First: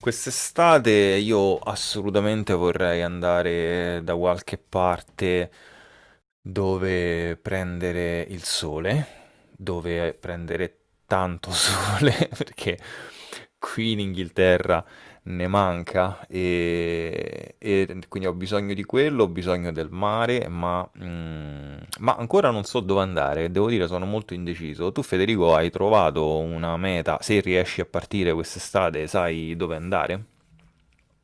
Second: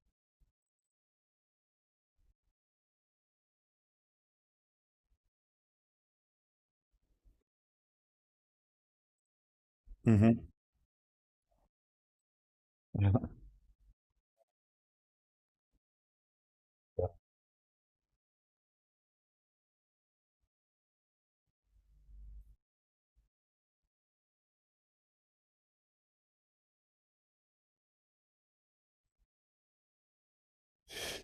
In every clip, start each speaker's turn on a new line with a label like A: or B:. A: Quest'estate io assolutamente vorrei andare da qualche parte dove prendere il sole, dove
B: Mhm.
A: prendere tanto sole, perché qui in Inghilterra ne manca e quindi ho bisogno di quello, ho bisogno del mare, ma, ma ancora non so dove andare, devo dire sono molto indeciso. Tu Federico hai trovato una meta, se riesci a partire quest'estate sai dove andare?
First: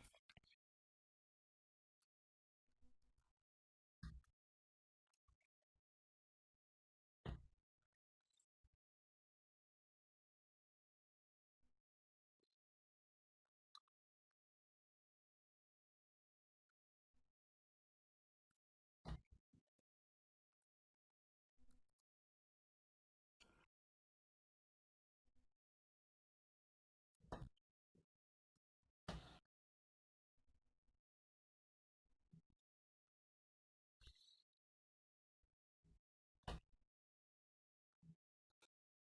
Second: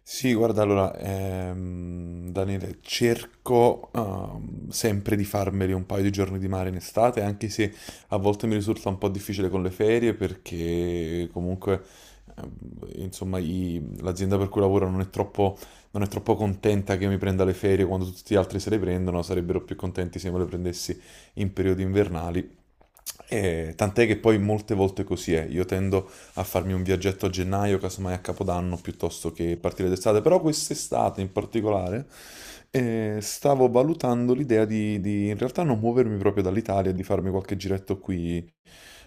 B: Sì, guarda, allora, Daniele, cerco sempre di farmeli un paio di giorni di mare in estate, anche se a volte mi risulta un po' difficile con le ferie perché comunque, ehm, insomma, l'azienda per cui lavoro non è troppo contenta che io mi prenda le ferie quando tutti gli altri se le prendono, sarebbero più contenti se me le prendessi in periodi invernali. E tant'è che poi molte volte così è, io tendo a farmi un viaggetto a gennaio, casomai a Capodanno, piuttosto che partire d'estate. Però quest'estate in particolare stavo valutando l'idea di in realtà non muovermi proprio dall'Italia, e di farmi qualche giretto qui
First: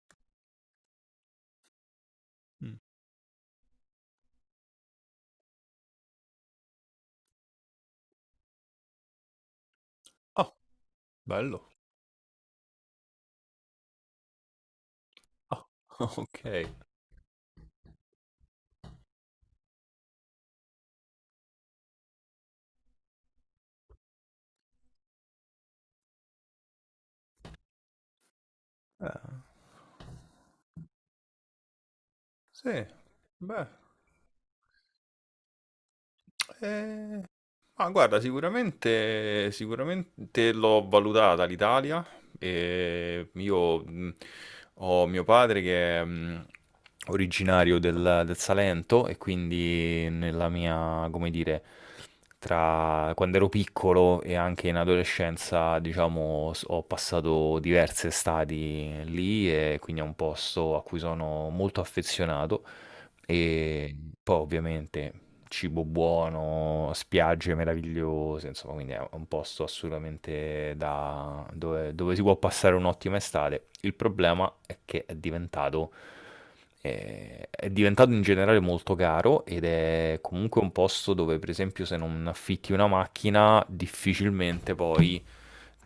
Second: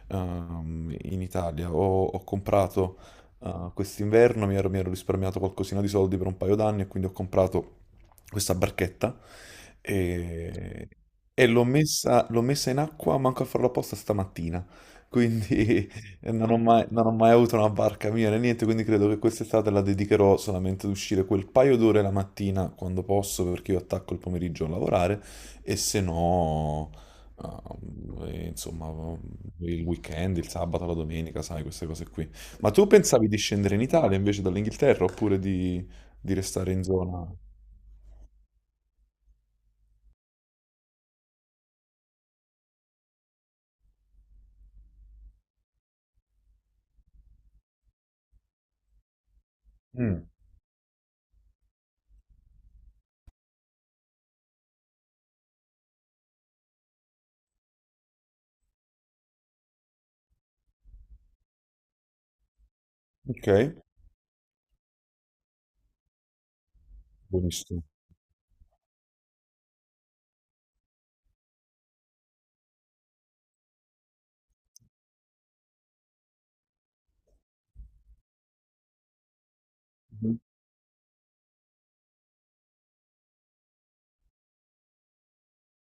B: in Italia. Ho comprato quest'inverno, mi ero risparmiato qualcosina di soldi per un paio d'anni e quindi ho comprato questa barchetta
A: Ah,
B: e, e l'ho
A: bello.
B: messa, l'ho messa in acqua, manco a farlo apposta stamattina.
A: Ah,
B: Quindi, e
A: ok.
B: non ho mai, non ho mai avuto una barca mia né niente, quindi credo che quest'estate la dedicherò solamente ad uscire quel paio d'ore la mattina quando posso, perché io attacco il pomeriggio a lavorare, e se no, insomma, il weekend, il sabato, la domenica, sai, queste cose qui.
A: Sì,
B: Ma tu pensavi di
A: beh,
B: scendere in Italia invece dall'Inghilterra oppure di restare in
A: eh,
B: zona?
A: Ma guarda, sicuramente, sicuramente l'ho valutata l'Italia. E io ho mio padre che è originario del Salento e quindi
B: Mm,
A: nella mia, come dire, tra quando ero piccolo e anche in adolescenza, diciamo, ho passato diverse estati lì e quindi è un posto a cui sono molto affezionato.
B: ok,
A: E poi ovviamente cibo buono, spiagge
B: buonissimo.
A: meravigliose, insomma, quindi è un posto assolutamente da dove, dove si può passare un'ottima estate. Il problema è che è diventato in generale molto caro ed è
B: Mhm.
A: comunque un posto dove, per esempio, se non affitti una macchina, difficilmente poi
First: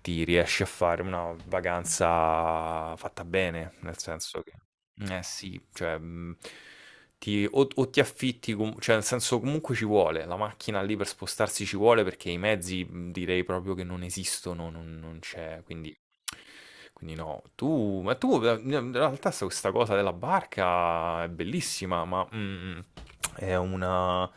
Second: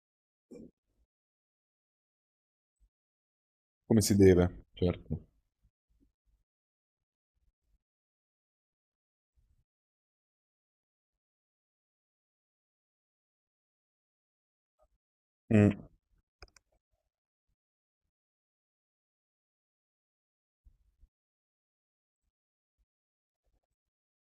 A: ti riesci a fare una vacanza fatta bene, nel
B: Come si
A: senso che...
B: deve, certo.
A: Eh sì, cioè, o ti affitti, cioè nel senso comunque ci vuole, la macchina lì per spostarsi ci vuole perché i mezzi direi proprio che non esistono, non, non c'è,
B: Mm.
A: quindi, quindi no. Tu, ma tu in realtà se questa cosa della barca è bellissima, ma... è una,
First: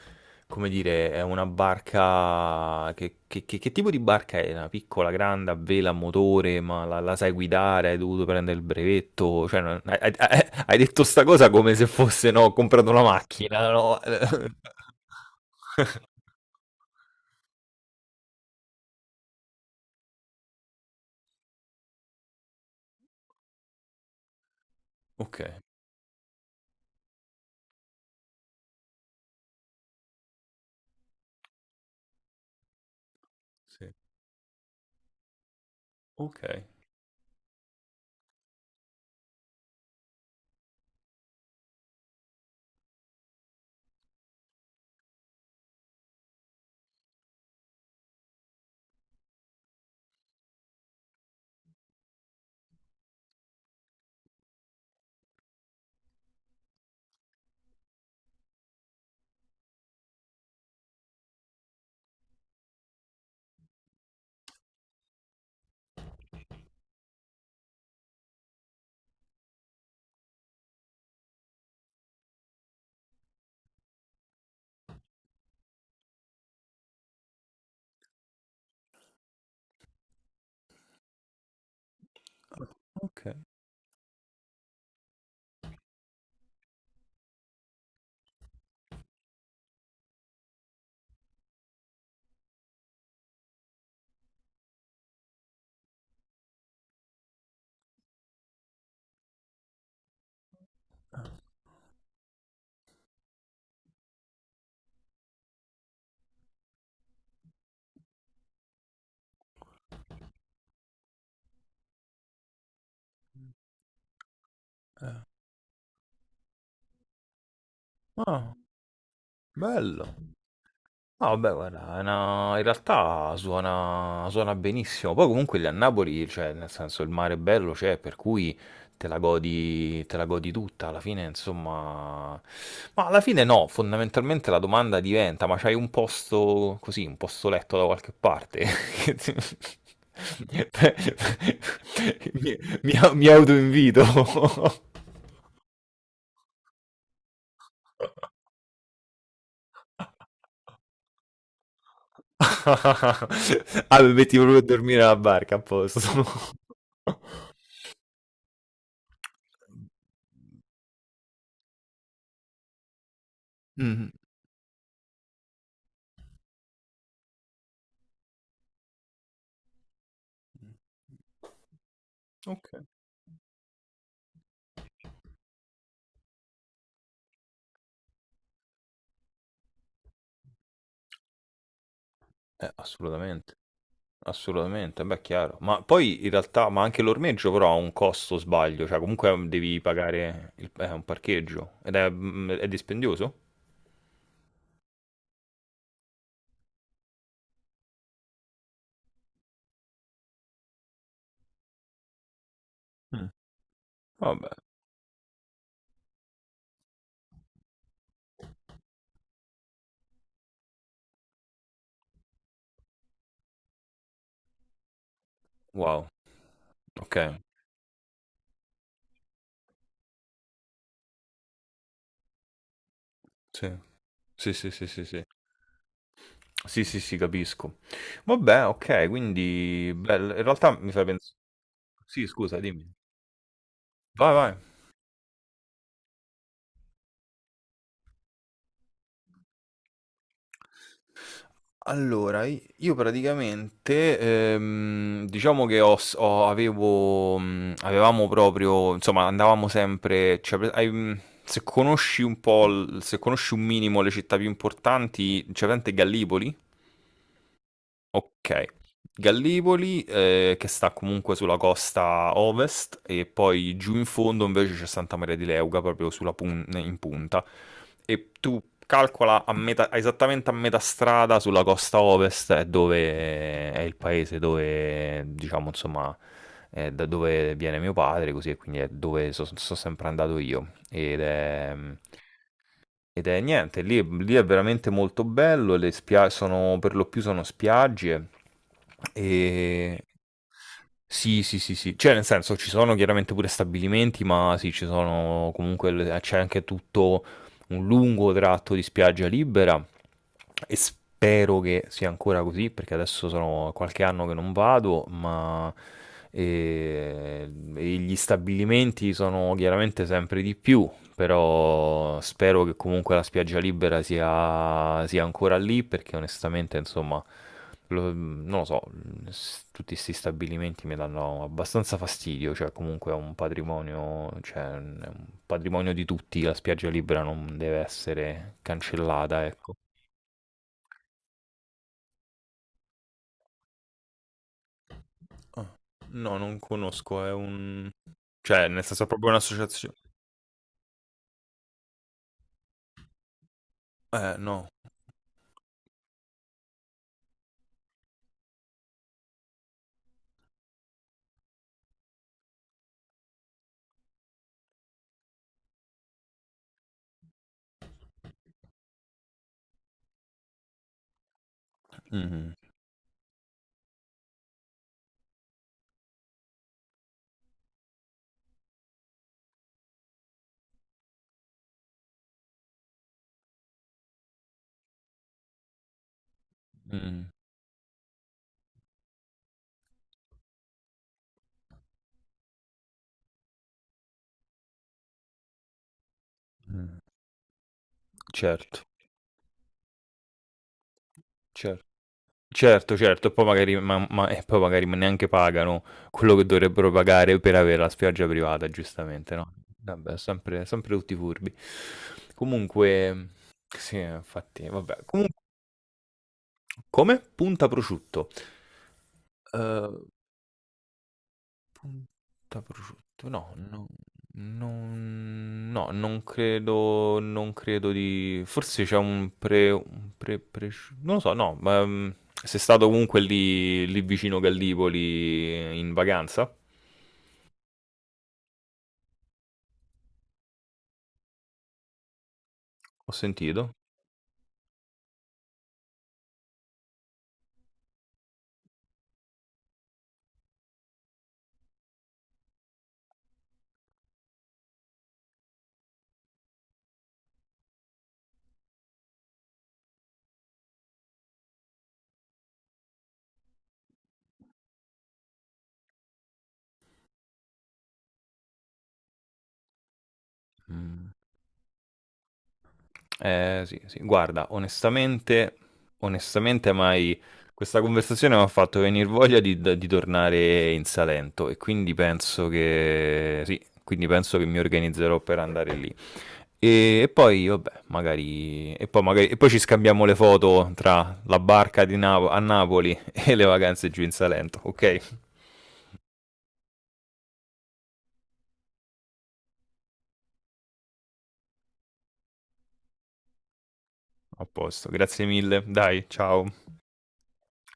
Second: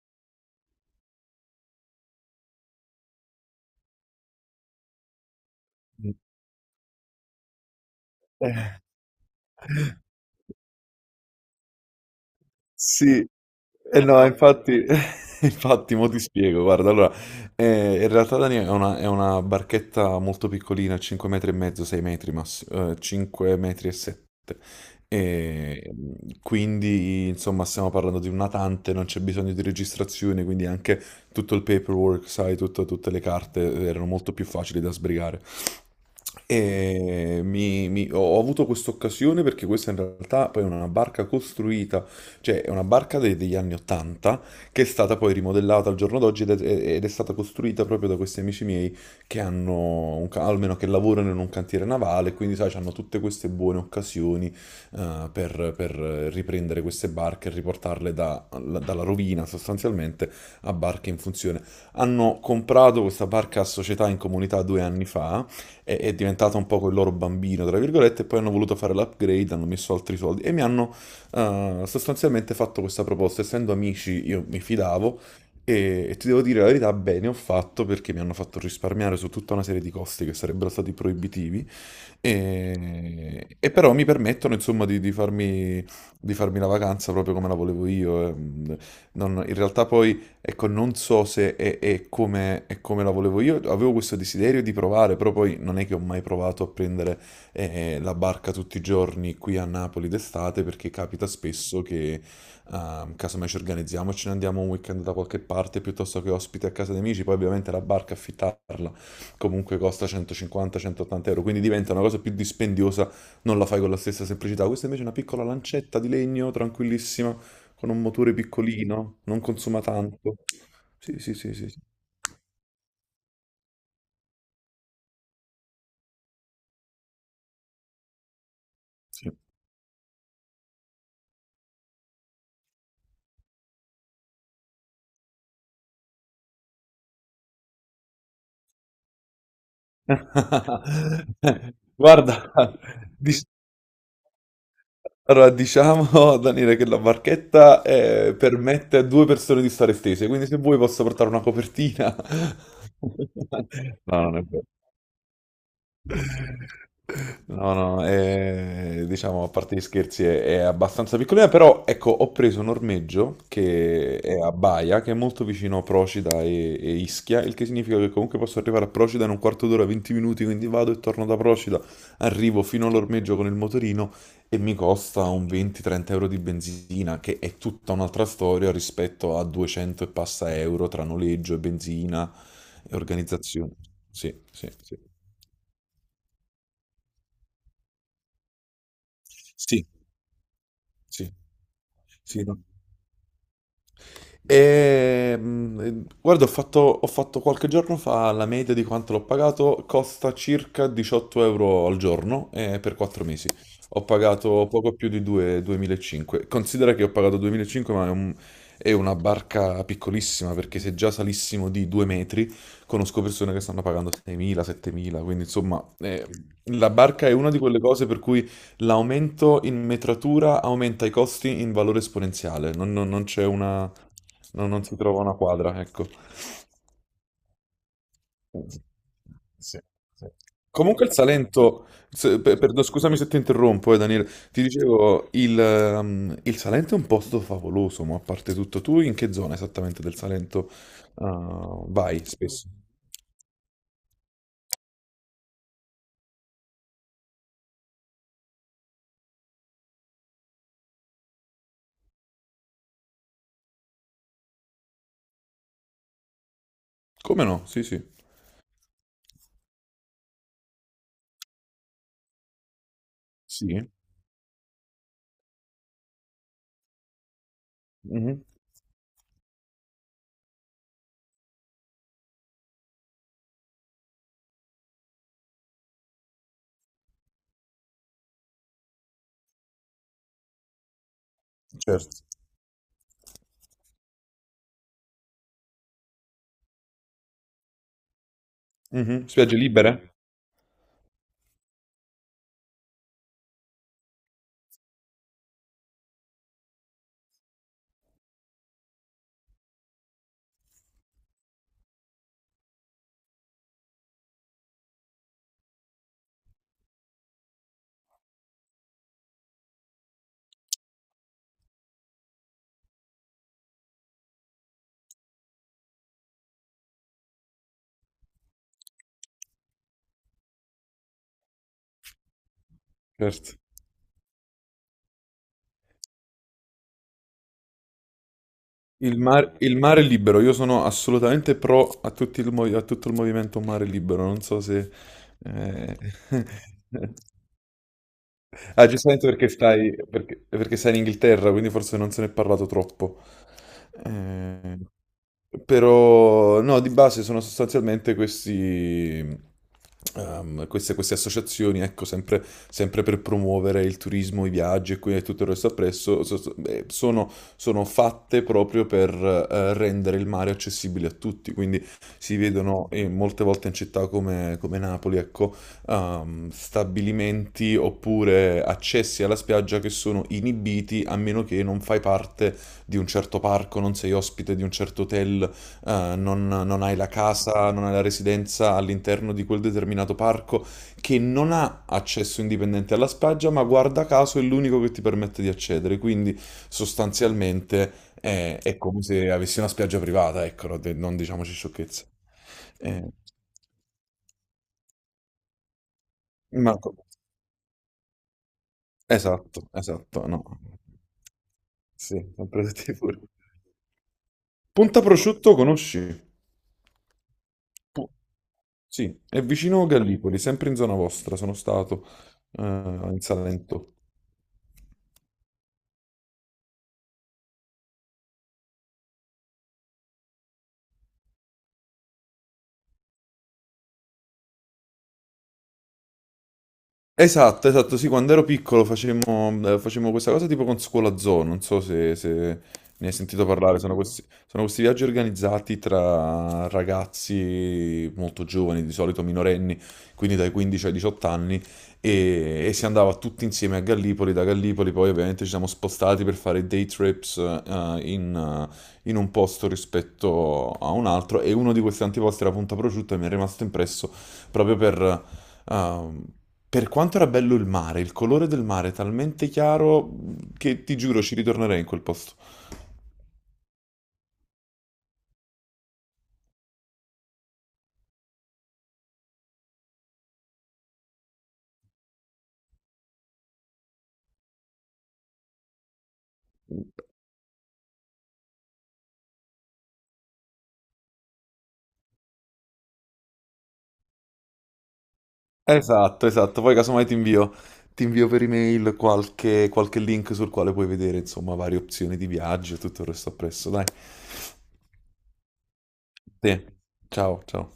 A: come dire, è una barca. Che, che tipo di barca è? Una piccola, grande, a vela, a
B: Mm.
A: motore, ma la sai guidare? Hai dovuto prendere il brevetto? Cioè, hai, hai detto sta cosa come se fosse, no, ho comprato una
B: Sì,
A: macchina, no?
B: eh no, infatti, infatti, mo ti spiego, guarda, allora, in realtà Dani è una barchetta molto piccolina, 5 metri e mezzo, 6 metri massimo, 5 metri e 7,
A: Ok,
B: e quindi, insomma, stiamo parlando di un natante, non c'è bisogno di registrazione, quindi anche tutto il paperwork, sai, tutte le carte
A: sì.
B: erano molto più facili da sbrigare.
A: Ok,
B: E ho avuto questa occasione perché questa in realtà poi è una barca costruita, cioè, è una barca degli anni 80 che è stata poi rimodellata al giorno d'oggi ed è stata costruita proprio da questi amici miei che hanno, almeno che lavorano in un cantiere navale, quindi sai, hanno tutte queste buone occasioni per riprendere queste barche e riportarle dalla rovina sostanzialmente a barche in funzione. Hanno comprato questa barca a società in comunità 2 anni fa, è diventata un po' il loro bambino, tra virgolette, e poi hanno voluto fare l'upgrade, hanno messo altri soldi e mi hanno ha sostanzialmente fatto questa proposta. Essendo amici, io mi fidavo e ti devo dire la verità, bene ho fatto perché mi hanno fatto risparmiare su tutta una serie di costi che sarebbero stati proibitivi
A: ok.
B: e però mi permettono insomma di farmi la vacanza proprio come la volevo io. In realtà poi ecco non so se è come la volevo io, avevo questo desiderio di provare, però poi non è che ho mai provato a prendere la barca tutti i giorni qui a Napoli d'estate perché capita spesso che casomai ci organizziamo e ce ne andiamo un weekend da qualche parte piuttosto che ospiti a casa di amici, poi ovviamente la barca affittarla comunque costa 150-180 euro, quindi diventa una cosa più dispendiosa, non la fai con la stessa semplicità. Questa invece è una piccola lancetta di legno tranquillissima con un motore
A: Ah,
B: piccolino, non consuma
A: bello.
B: tanto. Sì,
A: No,
B: sì,
A: vabbè,
B: sì, sì, sì.
A: guarda, in realtà suona, suona benissimo. Poi comunque lì a Napoli, cioè, nel senso, il mare è bello, c'è, per cui
B: Sì.
A: te la godi tutta, alla fine, insomma... Ma alla fine no, fondamentalmente la domanda diventa, ma c'hai un posto così, un posto letto da qualche parte?
B: Guarda,
A: Mi, mi
B: di,
A: autoinvito.
B: allora, diciamo, Daniele, che la barchetta permette a 2 persone di stare stese, quindi se vuoi posso portare una copertina.
A: Ah, mi
B: No,
A: metti
B: non è
A: proprio a
B: vero.
A: dormire alla barca, a posto.
B: No, no, diciamo a parte gli scherzi è abbastanza piccolina, però ecco, ho preso un ormeggio
A: Mh-mh.
B: che è a Baia, che è molto vicino a Procida e Ischia, il che significa che comunque posso arrivare a Procida in un quarto d'ora, 20 minuti, quindi vado e torno da Procida, arrivo
A: Okay.
B: fino all'ormeggio con il motorino e mi costa un 20-30 euro di benzina, che è tutta un'altra storia rispetto a 200 e passa euro tra noleggio e benzina e
A: Assolutamente,
B: organizzazione. Sì, sì, sì.
A: assolutamente, beh, chiaro. Ma poi in realtà ma anche l'ormeggio però ha un costo, sbaglio, cioè comunque, devi
B: Sì,
A: pagare il p un
B: sì,
A: parcheggio ed è
B: sì, no.
A: è dispendioso?
B: Guarda, ho fatto qualche giorno fa la media di quanto l'ho pagato, costa circa 18 euro al giorno per 4
A: Mh.
B: mesi. Ho
A: Vabbè,
B: pagato poco più di 2.500. Considera che ho pagato 2.500, ma è una barca piccolissima, perché se già salissimo di 2 metri, conosco persone che stanno pagando 6.000, 7.000, quindi insomma,
A: wow,
B: la barca è
A: okay,
B: una di quelle cose per cui l'aumento in metratura aumenta i costi in valore esponenziale, non c'è
A: sì.
B: una,
A: Sì,
B: non
A: sì,
B: non
A: sì,
B: si
A: sì,
B: trova
A: sì.
B: una quadra, ecco.
A: Sì, sì, sì, capisco. Vabbè, okay,
B: Sì,
A: quindi
B: sì.
A: bel in realtà mi fai
B: Comunque il
A: pens
B: Salento,
A: sì, scusa, dimmi.
B: scusami se ti interrompo, Daniele,
A: Vai, vai.
B: ti dicevo, il Salento è un posto favoloso, ma a parte tutto, tu in che zona esattamente del Salento vai
A: Allora,
B: spesso?
A: io praticamente, diciamo che ho, avevo, avevamo proprio, insomma, andavamo sempre, cioè, se conosci un po', se conosci un minimo le città più importanti, c'è presente Gallipoli?
B: Come no? Sì, sì.
A: Okay. Gallipoli, che sta comunque sulla costa ovest e poi
B: Sì?
A: giù in fondo invece c'è Santa Maria di Leuca, proprio sulla pun in punta. E
B: Mhm,
A: tu calcola a metà esattamente a metà strada sulla costa ovest è dove è il paese dove diciamo insomma, è da dove viene mio padre, così e quindi è dove so sempre andato io. Ed è, mhmm
B: certo.
A: ed è niente, lì, lì è veramente molto bello, sono, per lo più sono spiagge
B: Mhm. Spiagge
A: e...
B: libere?
A: Sì, sì, sì, sì, cioè nel senso ci sono chiaramente pure stabilimenti, ma sì, ci sono comunque, c'è anche tutto un lungo tratto di spiaggia libera e spero che sia ancora così, perché adesso sono qualche anno che non vado, ma eh, e gli stabilimenti sono chiaramente sempre di più però spero che comunque la spiaggia libera sia ancora lì perché onestamente, insomma, non lo so, tutti questi stabilimenti mi danno abbastanza fastidio, cioè comunque è un
B: Certo.
A: patrimonio, cioè è un patrimonio di tutti, la spiaggia libera non deve essere
B: Il
A: cancellata,
B: mare,
A: ecco.
B: il mare libero, io sono assolutamente pro a, a tutto il movimento mare libero, non so se.
A: Ah,
B: eh,
A: no, non conosco, è un... Cioè, nel
B: Ah,
A: senso, è
B: giustamente
A: proprio
B: perché
A: un'associazione.
B: stai, perché, perché stai in Inghilterra, quindi forse non se ne è parlato troppo.
A: No.
B: Eh, Però no, di base sono sostanzialmente questi, queste associazioni, ecco, sempre per promuovere il turismo, i viaggi e e tutto il resto appresso, sono fatte proprio per rendere il mare accessibile a tutti, quindi si
A: Mhm,
B: vedono molte volte in città come Napoli, ecco, stabilimenti oppure accessi alla spiaggia che sono inibiti a meno che non fai parte di un certo parco, non sei ospite di un certo hotel, non hai la
A: mhm,
B: casa, non hai la residenza all'interno di quel determinato parco, che non ha accesso indipendente alla spiaggia, ma guarda caso è l'unico che ti permette di accedere. Quindi
A: mhm.
B: sostanzialmente è
A: Certo,
B: come se avessi una spiaggia privata, ecco, no, non diciamoci
A: certo.
B: sciocchezze.
A: Certo,
B: Eh,
A: certo, e poi magari e poi magari ma neanche pagano quello che
B: ma
A: dovrebbero pagare per avere la spiaggia privata, giustamente, no,
B: esatto,
A: vabbè
B: esatto, no.
A: sempre sempre tutti furbi.
B: Sì, sempre tutti pure.
A: Comunque sì, infatti vabbè. Comun
B: Pontaprosciutto conosci?
A: come? Punta
B: Pu-
A: prosciutto.
B: Sì, è vicino
A: Uhm
B: Gallipoli, sempre in zona vostra, sono stato
A: Da
B: in
A: prosciutto, no, no,
B: Salento.
A: non, no, non credo, non credo di... Forse c'è un pre, presci- non lo so, no, ma sei stato comunque lì, lì vicino Gallipoli in vacanza?
B: Esatto, esatto, sì, quando ero piccolo facemmo, facemmo questa cosa tipo con Scuola Zoo, non so se ne
A: Ho
B: hai sentito
A: sentito.
B: parlare, sono questi viaggi organizzati tra ragazzi molto giovani, di solito minorenni, quindi dai 15 ai 18 anni, e si andava tutti insieme a Gallipoli, da Gallipoli poi ovviamente ci siamo spostati per fare day trips in un posto rispetto a un altro e uno di questi antiposti era Punta Prosciutto e mi è rimasto impresso proprio ehm, per quanto era bello il mare, il colore del mare è talmente chiaro che ti
A: Mm.
B: giuro ci ritornerei in quel posto.
A: Sì, sì, guarda, onestamente, onestamente, mai... Questa conversazione mi ha fatto venire voglia di tornare in Salento e quindi penso che... Sì, quindi penso che mi organizzerò per andare lì. E poi, vabbè, magari... e poi ci scambiamo le foto tra la barca di Napo- a Napoli e le vacanze giù in Salento, ok?
B: Esatto, esatto, poi casomai ti invio per email qualche link sul quale puoi vedere insomma varie opzioni di viaggio e tutto il resto appresso, dai.
A: A posto, grazie mille, dai, ciao.
B: Sì, ciao, ciao.